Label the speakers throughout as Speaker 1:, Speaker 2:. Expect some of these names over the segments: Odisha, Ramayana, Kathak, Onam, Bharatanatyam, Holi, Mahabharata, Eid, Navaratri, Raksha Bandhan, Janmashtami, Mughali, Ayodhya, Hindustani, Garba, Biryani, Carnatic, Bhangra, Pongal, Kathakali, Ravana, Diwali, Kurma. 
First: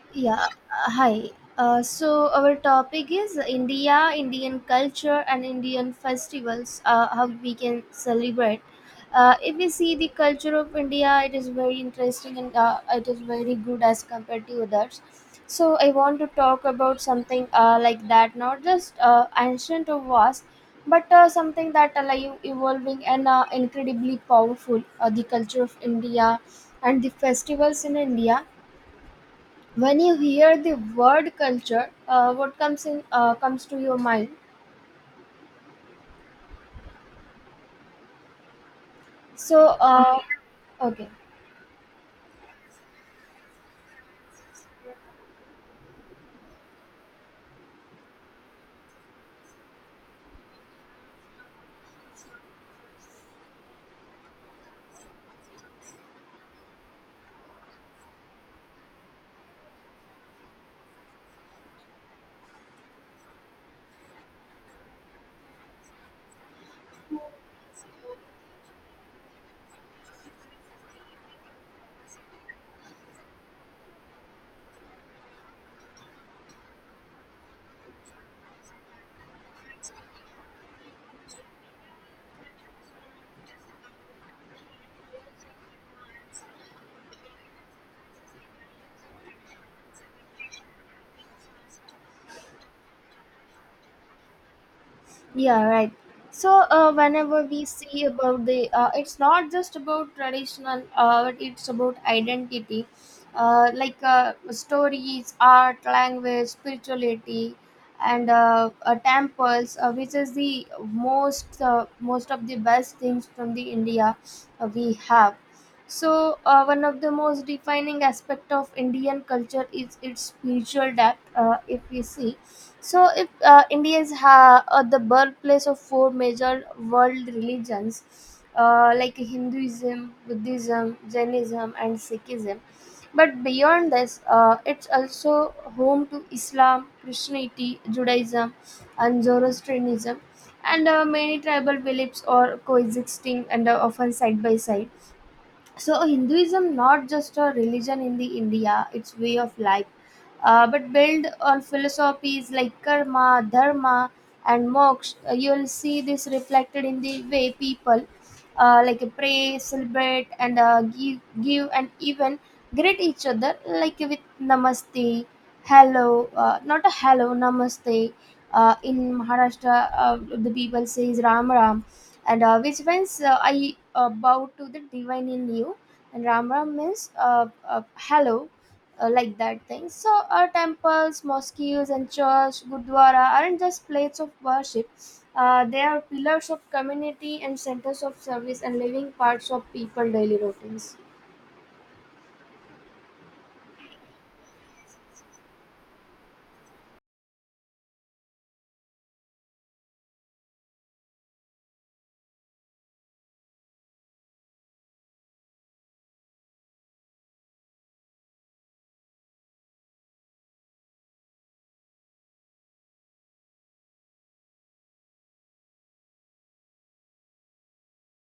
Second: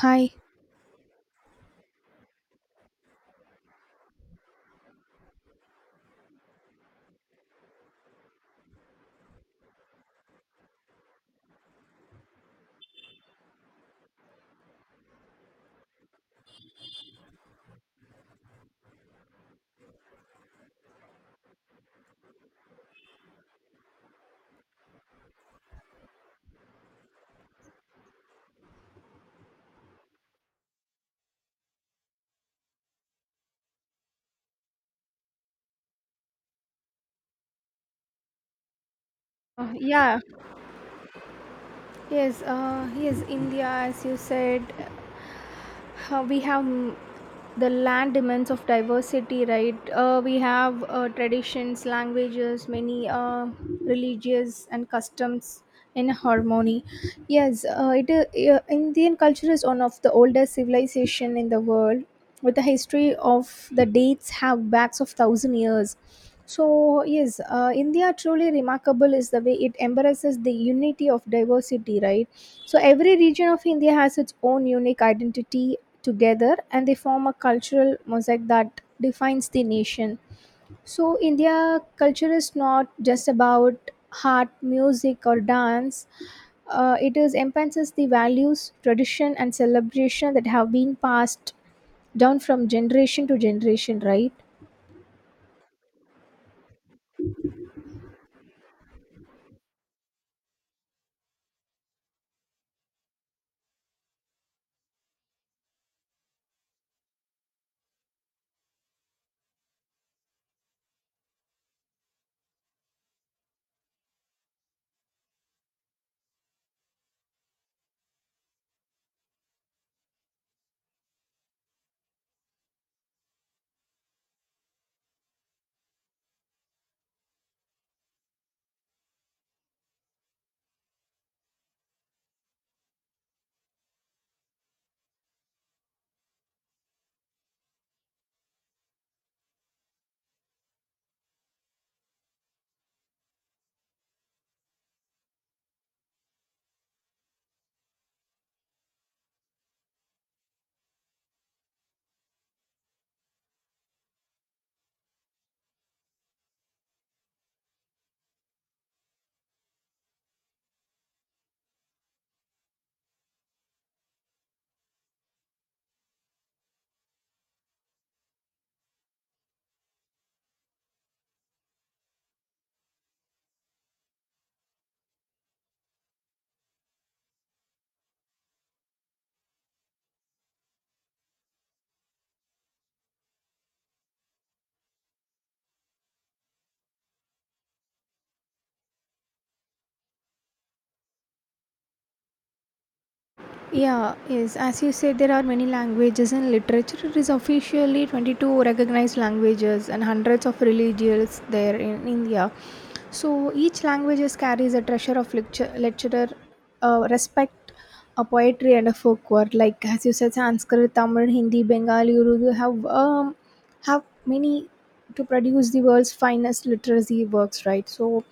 Speaker 1: Hi.
Speaker 2: Yeah, hi. So our topic is India, Indian culture, and Indian festivals. How we can celebrate. If we see the culture of India, it is very interesting, and it is very good as compared to others. So I want to talk about something, like that, not just ancient or vast, but something that are like evolving and incredibly powerful. The culture of India and the festivals in India. When you hear the word culture, what comes to your mind?
Speaker 1: Uh,
Speaker 2: So
Speaker 1: yeah,
Speaker 2: okay.
Speaker 1: yes, India, as you said, we have the land demands of diversity, right? We have traditions, languages, many religious and customs in harmony. Yes, Indian culture is one of the oldest civilization in the world, with a history of the dates have backs of thousand years. So, yes, India truly remarkable is the way it embraces the unity of diversity, right? So, every region of India has its own unique identity together and they form a cultural mosaic that defines the nation. So, India culture is not just about art, music, or dance. It is enhances the values, tradition, and celebration that have been passed down from generation to generation, right?
Speaker 2: Yeah, right. So whenever we see about the, it's not just about traditional, but it's about identity, like, stories, art, language, spirituality, and temples, which is the most of the best things from the India. We have. So, one of the most defining aspect of Indian culture is its spiritual depth. If we see, so if India the birthplace of four major world religions, like Hinduism, Buddhism, Jainism, and Sikhism. But beyond this, it's also home to Islam, Christianity, Judaism, and Zoroastrianism, and many tribal beliefs are coexisting and are often side by side. So Hinduism, not just a religion in the India, it's way of life, but build on philosophies like karma, dharma, and moksha. You'll see this reflected in the way people, like pray, celebrate, and give, and even greet each other, like with namaste, hello, not a hello, namaste. In Maharashtra, uh, the people says Ram Ram, and which means, I, bow to the divine in you, and Ram Ram means, hello, like that thing. So our temples, mosques, and church, gurdwara aren't just places of worship. They are pillars of community and centers of service and living parts of people daily routines.
Speaker 1: Yeah, yes. As you said, there are many languages and literature. It is officially 22 recognized languages and hundreds of religions there in India. So each language carries a treasure of lecture, lecturer respect, a poetry and a folk word. Like as you said, Sanskrit, Tamil, Hindi, Bengali, Urdu have many to produce the world's finest literacy works, right? So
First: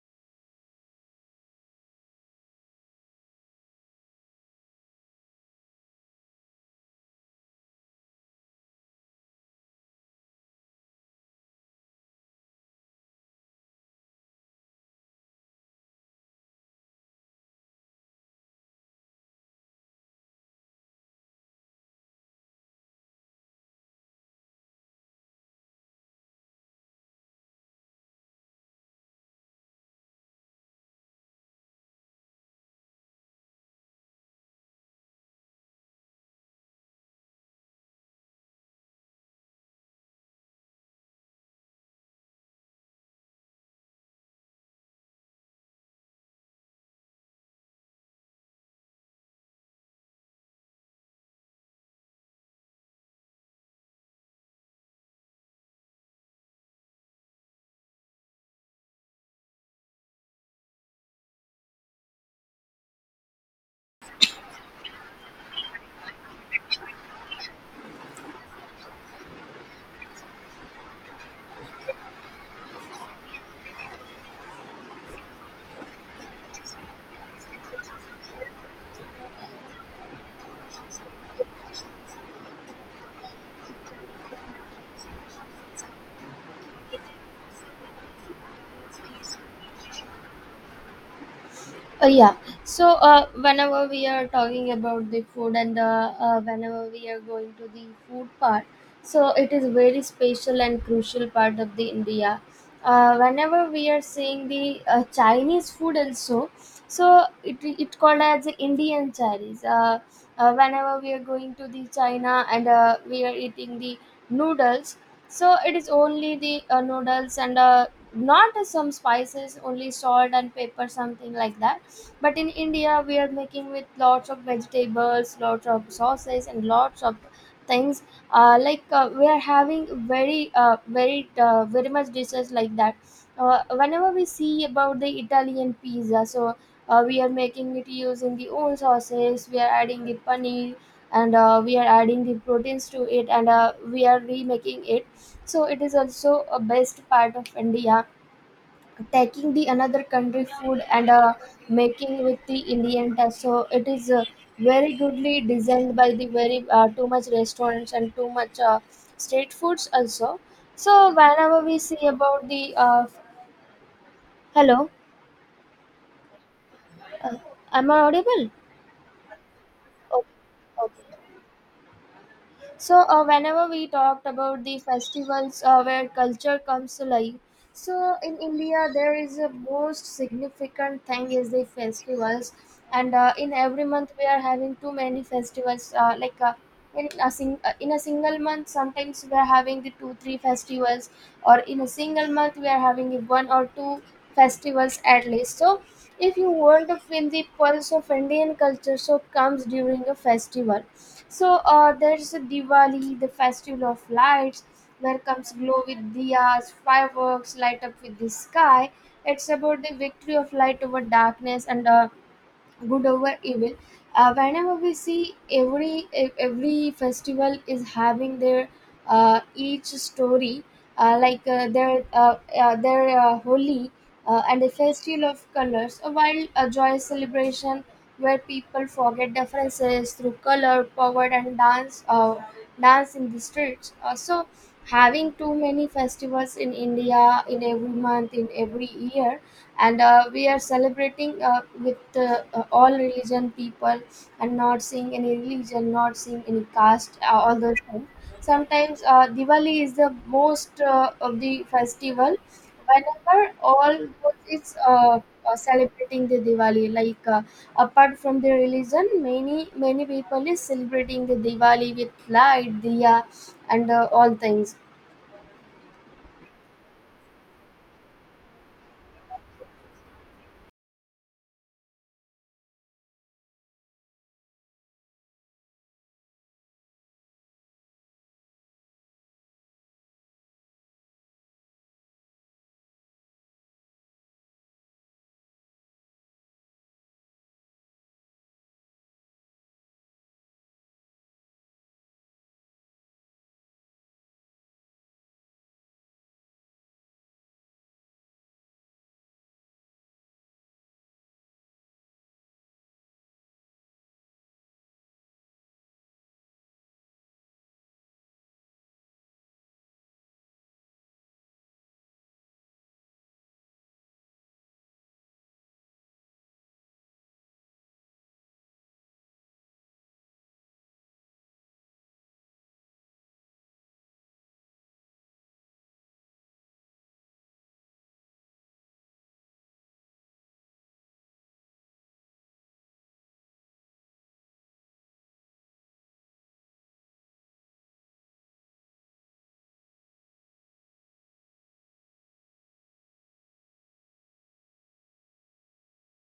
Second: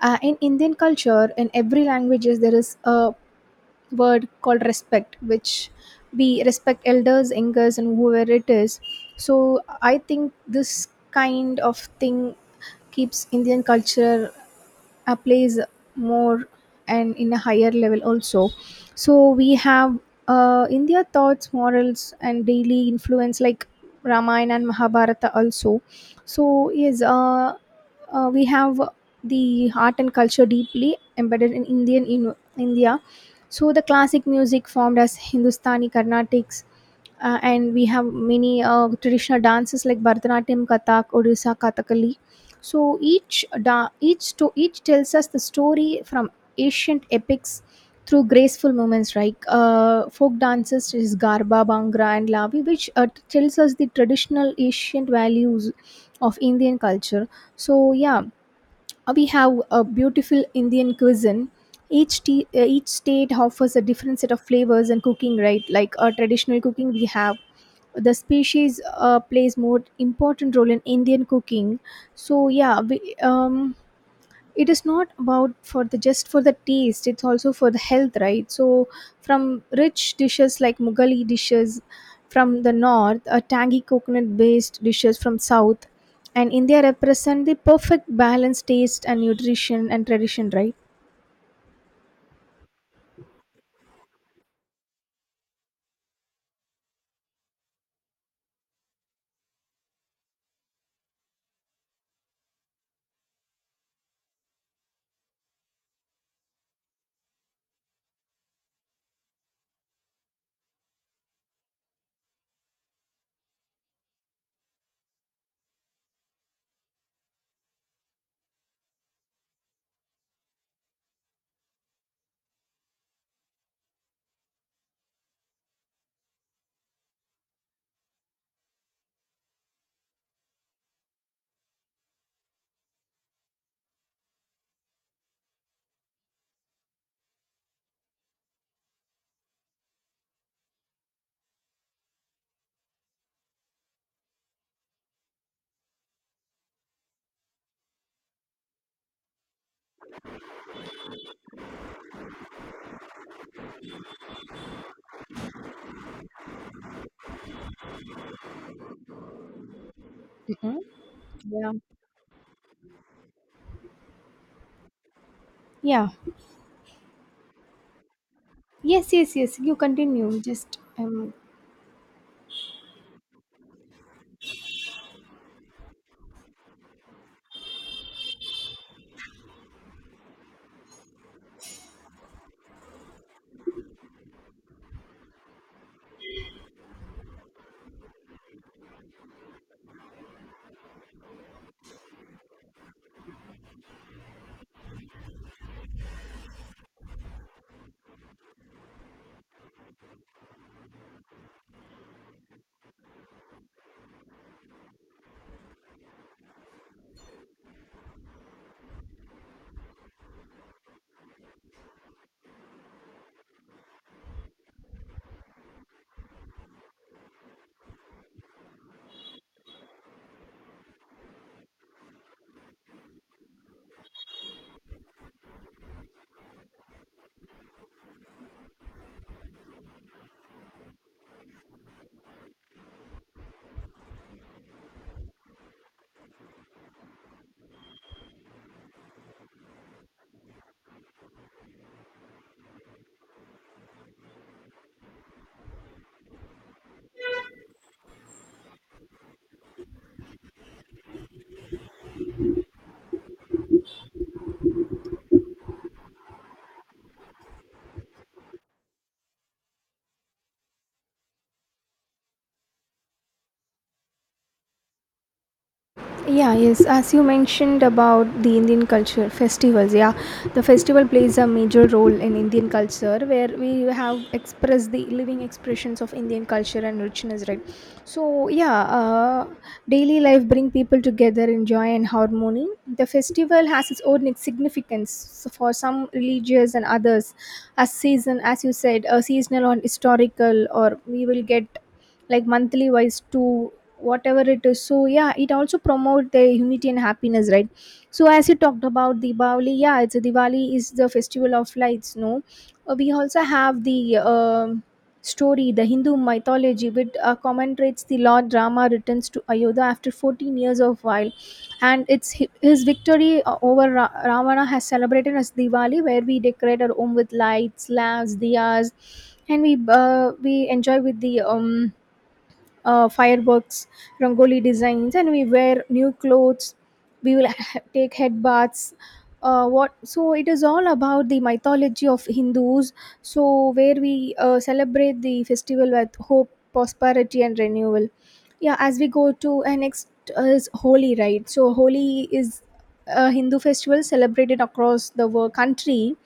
Speaker 1: uh, in Indian culture, in every languages there is a word called respect which we respect elders, and whoever it is. So I think this kind of thing keeps Indian culture plays more and in a higher level also. So we have in their thoughts morals and daily influence like Ramayana and Mahabharata also. So we have the art and culture deeply embedded in Indian in India. So the classic music formed as Hindustani Carnatics, and we have many traditional dances like Bharatanatyam, Kathak, Odisha, Kathakali, so each da- each to each tells us the story from ancient epics through graceful movements like folk dances is garba, bhangra, and lavi, which tells us the traditional ancient values of Indian culture. So yeah, we have a beautiful Indian cuisine. Each state offers a different set of flavors and cooking, right? Like traditional cooking, we have the species plays more important role in Indian cooking. So it is not about for the just for the taste, it's also for the health, right? So from rich dishes like Mughali dishes from the north, a tangy coconut based dishes from south, and India represent the perfect balanced taste and nutrition and tradition, right?
Speaker 2: Yeah. So whenever we are talking about the food, and whenever we are going to the food part, so it is very special and crucial part of the India. Whenever we are seeing the, Chinese food also, so it called as the Indian Chinese. Whenever we are going to the China, and we are eating the noodles, so it is only the noodles, and not some spices, only salt and pepper, something like that, but in India, we are making with lots of vegetables, lots of sauces, and lots of things. Like we are having very, very, very much dishes like that. Whenever we see about the Italian pizza, so we are making it using the own sauces. We are adding the paneer, and we are adding the proteins to it, and we are remaking it. So it is also a best part of India, taking the another country food, and making with the Indian touch. So it is, very goodly designed by the very, too much restaurants and too much, street foods also. So whenever
Speaker 1: Yeah.
Speaker 2: we see about the, hello,
Speaker 1: Yeah.
Speaker 2: uh, am I audible?
Speaker 1: Yes, yes, yes. You
Speaker 2: Okay.
Speaker 1: continue. Just
Speaker 2: Okay.
Speaker 1: um
Speaker 2: So whenever we talked about the festivals, where culture comes to life, so in India there is a most significant thing is the festivals, and in every month we are having too many festivals. Like in a single month, sometimes we are having the two three festivals, or in a single month we are having one or two festivals at least. So if you want to feel the pulse of Indian culture, so comes during a festival. So there's a Diwali, the festival of lights, where comes glow with diyas, fireworks light up with the sky. It's about the victory of light over darkness, and good over evil. Whenever we see, every every festival is having their, each story, like their holy, and the festival of colors, a wild, a joyous celebration, where people forget differences through color power and dance, dance in the streets, so having too many festivals in India in every month in every year, and we are celebrating, with all religion people, and not seeing any religion, not seeing any caste, all those things. Sometimes, Diwali is the most, of the festival, whenever all those is, celebrating the Diwali, like, apart from the religion, many many people is celebrating the Diwali with light diya, and all things.
Speaker 1: Yeah, yes, as you mentioned about the Indian culture festivals, yeah, the festival plays a major role in Indian culture where we have expressed the living expressions of Indian culture and richness, right? So daily life bring people together in joy and harmony. The festival has its own significance. So for some religious and others, as season as you said, a seasonal or historical or we will get like monthly wise to whatever it is. So yeah, it also promote the unity and happiness, right? So as you talked about Diwali, yeah, it's a Diwali is the festival of lights, no. We also have the story the Hindu mythology which commemorates the lord Rama returns to Ayodhya after 14 years of while, and his victory over Ravana has celebrated as Diwali, where we decorate our home with lights, lamps, diyas, and we enjoy with the fireworks, rangoli designs, and we wear new clothes. We will take head baths. What so it is all about the mythology of Hindus. So where we celebrate the festival with hope, prosperity, and renewal. Yeah, as we go to and next is Holi, right? So Holi is a Hindu festival celebrated across the world country.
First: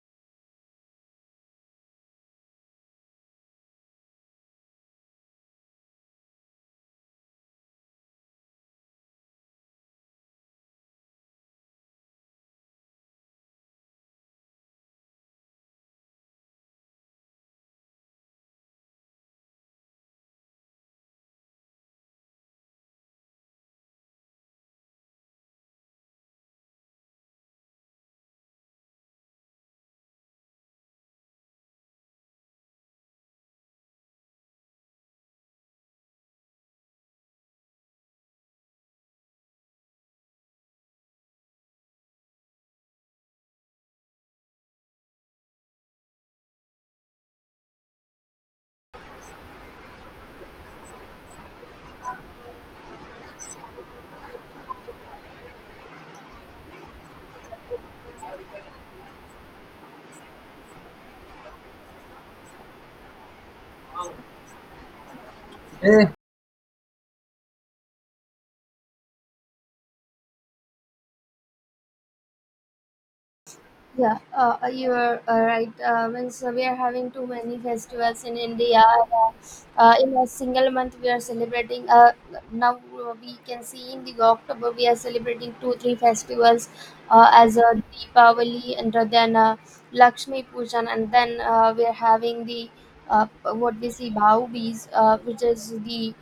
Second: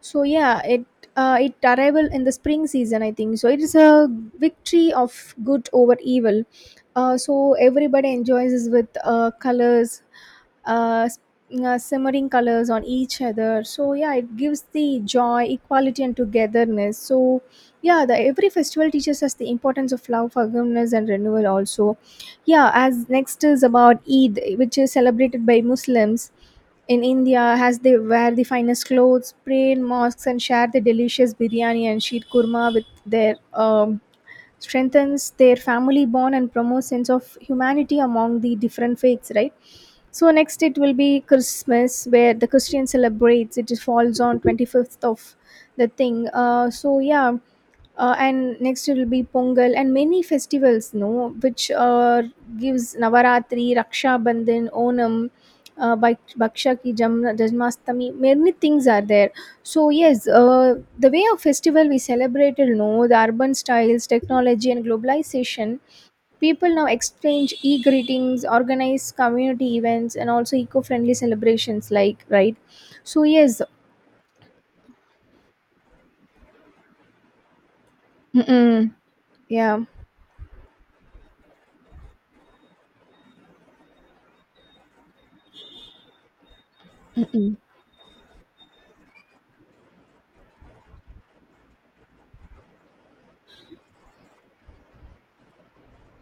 Speaker 1: So it arrival in the spring season, I think so it is a victory of good over evil. So everybody enjoys this with colors, uh, s- simmering colors on each other. So yeah, it gives the joy equality and togetherness. So yeah, the every festival teaches us the importance of love forgiveness and renewal also. Yeah, as next is about Eid which is celebrated by Muslims in India as they wear the finest clothes, pray in mosques, and share the delicious biryani and sheet kurma with their strengthens their family bond and promotes sense of humanity among the different faiths, right? So next it will be Christmas, where the Christian celebrates. It falls on 25th of the thing. So and next it will be Pongal and many festivals, no, which gives Navaratri, Raksha Bandhan, Onam, Baksha Ki Janmashtami. Many things are there. So yes, the way of festival we celebrated, no, the urban styles, technology, and globalization. People now exchange e greetings, organize community events, and also eco friendly celebrations, like, right? So, yes.
Speaker 2: Yeah, you are, right. Means we are having too many festivals in India.
Speaker 1: Mm-mm.
Speaker 2: Uh,
Speaker 1: Yeah.
Speaker 2: uh, in a single month, we are celebrating. Now we can see in the October we are celebrating two three festivals, as
Speaker 1: Mm.
Speaker 2: Deepavali, and then Lakshmi Pujan, and then we are having the, uh, what we see, Bhau Bees, which is the,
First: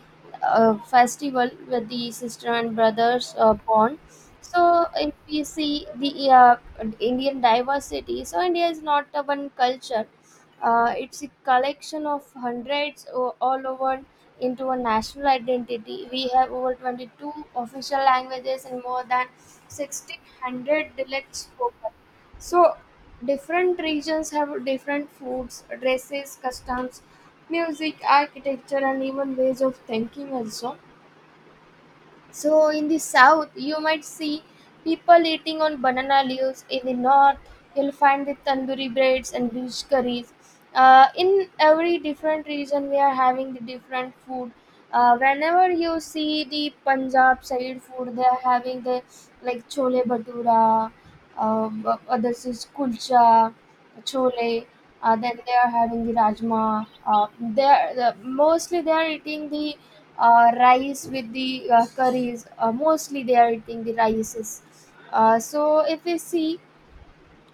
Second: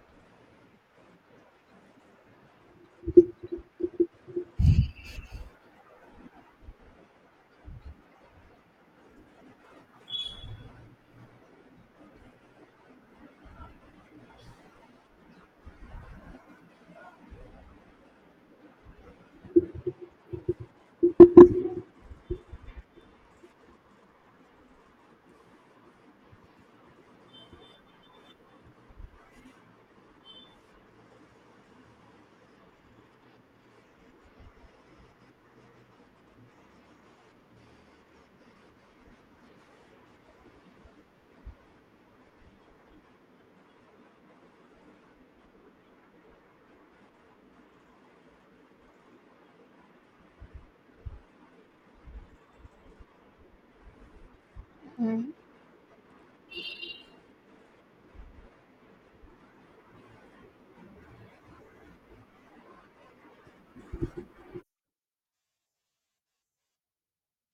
Speaker 2: festival where the sister and brothers, born. So if you see the, Indian diversity. So India is not a one culture. It's a collection of hundreds all over into a national identity. We have over 22 official languages and more than 1600 dialects spoken. So different regions have different foods, dresses, customs, music, architecture, and even ways of thinking also. So in the south, you might see people eating on banana leaves. In the north, you'll find the tandoori breads and beach curries. In every different region, we are having the different food. Whenever you see the Punjab side food, they are having the like chole bhatura, others is kulcha, chole. Uh,
Speaker 1: Mm.
Speaker 2: then they are having the rajma. They are, the, mostly they are eating the rice with the curries. Mostly they are eating the rices. So if we see,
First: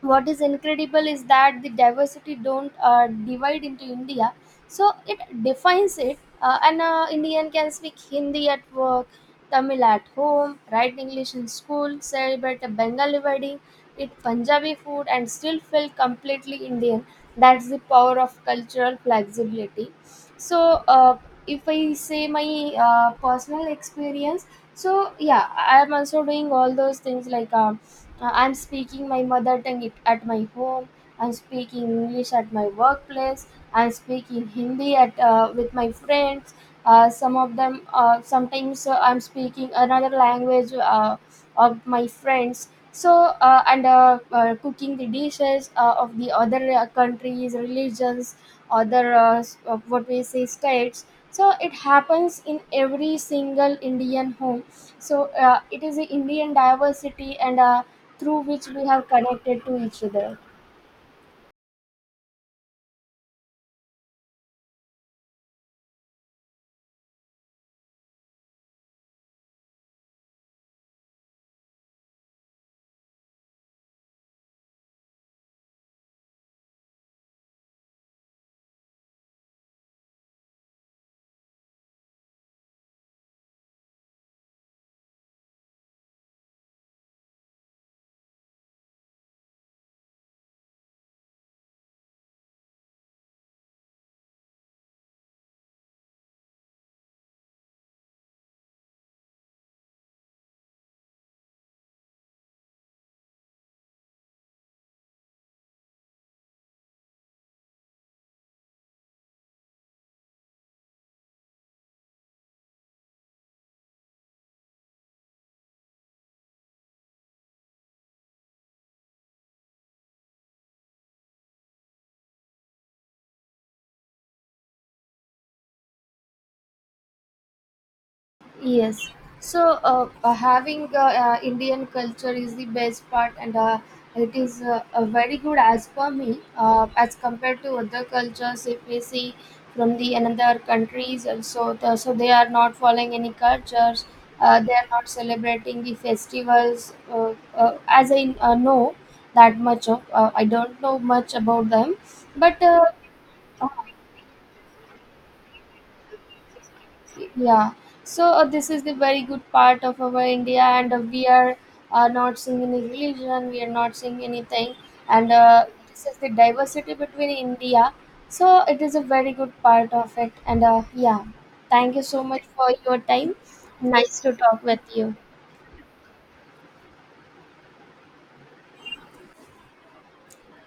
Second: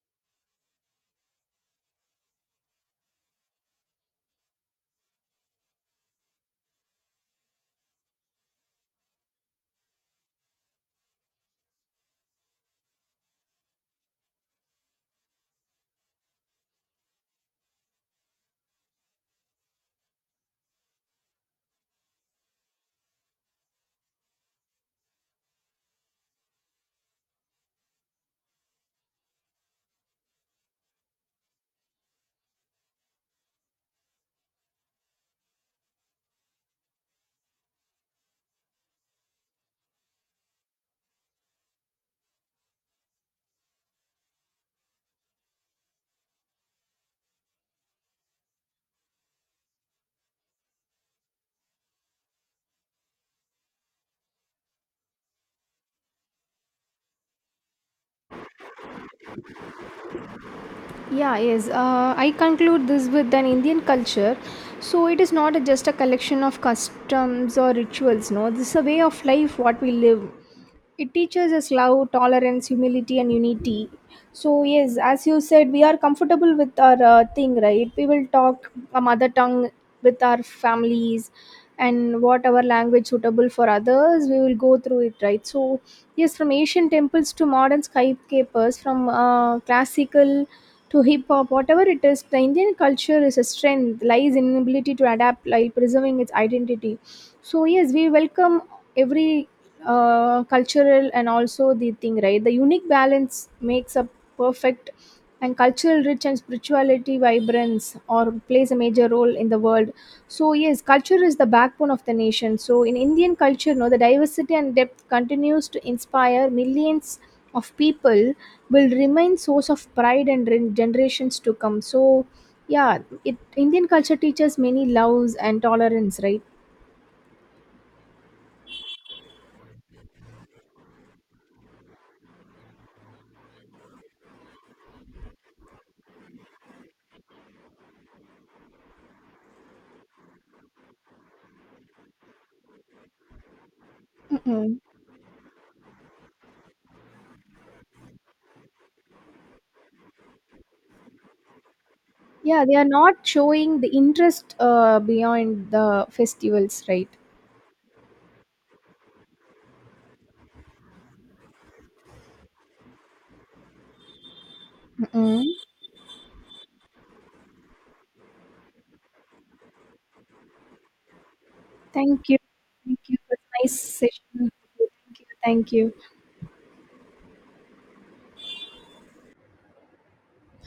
Speaker 2: what is incredible is that the diversity don't divide into India, so it defines it. An Indian can speak Hindi at work, Tamil at home, write English in school, celebrate a Bengali wedding, eat Punjabi food, and still feel completely Indian. That's the power of cultural flexibility. So uh, if I say my, personal experience, so yeah, I am also doing all those things, like I'm speaking my mother tongue, at my home. I'm speaking English at my workplace. I'm speaking Hindi at with my friends. Some of them, sometimes I'm speaking another language of my friends. So and cooking the dishes of the other, countries, religions, other, what we say, states. So it happens in every single Indian home. So it is the Indian diversity, and, through which we have connected to each other.
Speaker 1: Yeah, yes. I conclude this with an Indian culture. So it is not a- just a collection of customs or rituals. No, this is a way of life what we live. It teaches us love tolerance humility and unity. So yes, as you said, we are comfortable with our thing, right? We will talk a mother tongue with our families, and whatever language suitable for others we will go through it, right? So yes, from ancient temples to modern skyscrapers, from classical to hip hop, whatever it is, the Indian culture is a strength lies in ability to adapt while preserving its identity. So yes, we welcome every cultural and also the thing, right? The unique balance makes a perfect and cultural rich and spirituality vibrance or plays a major role in the world. So yes, culture is the backbone of the nation. So in Indian culture, no, the diversity and depth continues to inspire millions of people, will remain source of pride and generations to come. So yeah, it Indian culture teaches many loves and tolerance, right?
Speaker 2: Yes. So having Indian culture is the best part, and it is, very good as per me. As compared to other cultures, if we see from the another countries, also the, so they are not following any cultures. They
Speaker 1: Mm-mm.
Speaker 2: are not celebrating the festivals. As I know that much of, I don't know much about them, but
Speaker 1: Yeah, they are not
Speaker 2: uh,
Speaker 1: showing the interest beyond the festivals, right?
Speaker 2: yeah. So this is the very good part of our India, and we are, not seeing any religion, we are not seeing anything, and
Speaker 1: Mm-mm.
Speaker 2: this is the diversity between India. So it is a very good part of it, and yeah, thank you so
Speaker 1: Thank you.
Speaker 2: much for your
Speaker 1: Thank you. It
Speaker 2: time.
Speaker 1: was nice
Speaker 2: Nice to
Speaker 1: session.
Speaker 2: talk with you.
Speaker 1: Thank you. Thank you.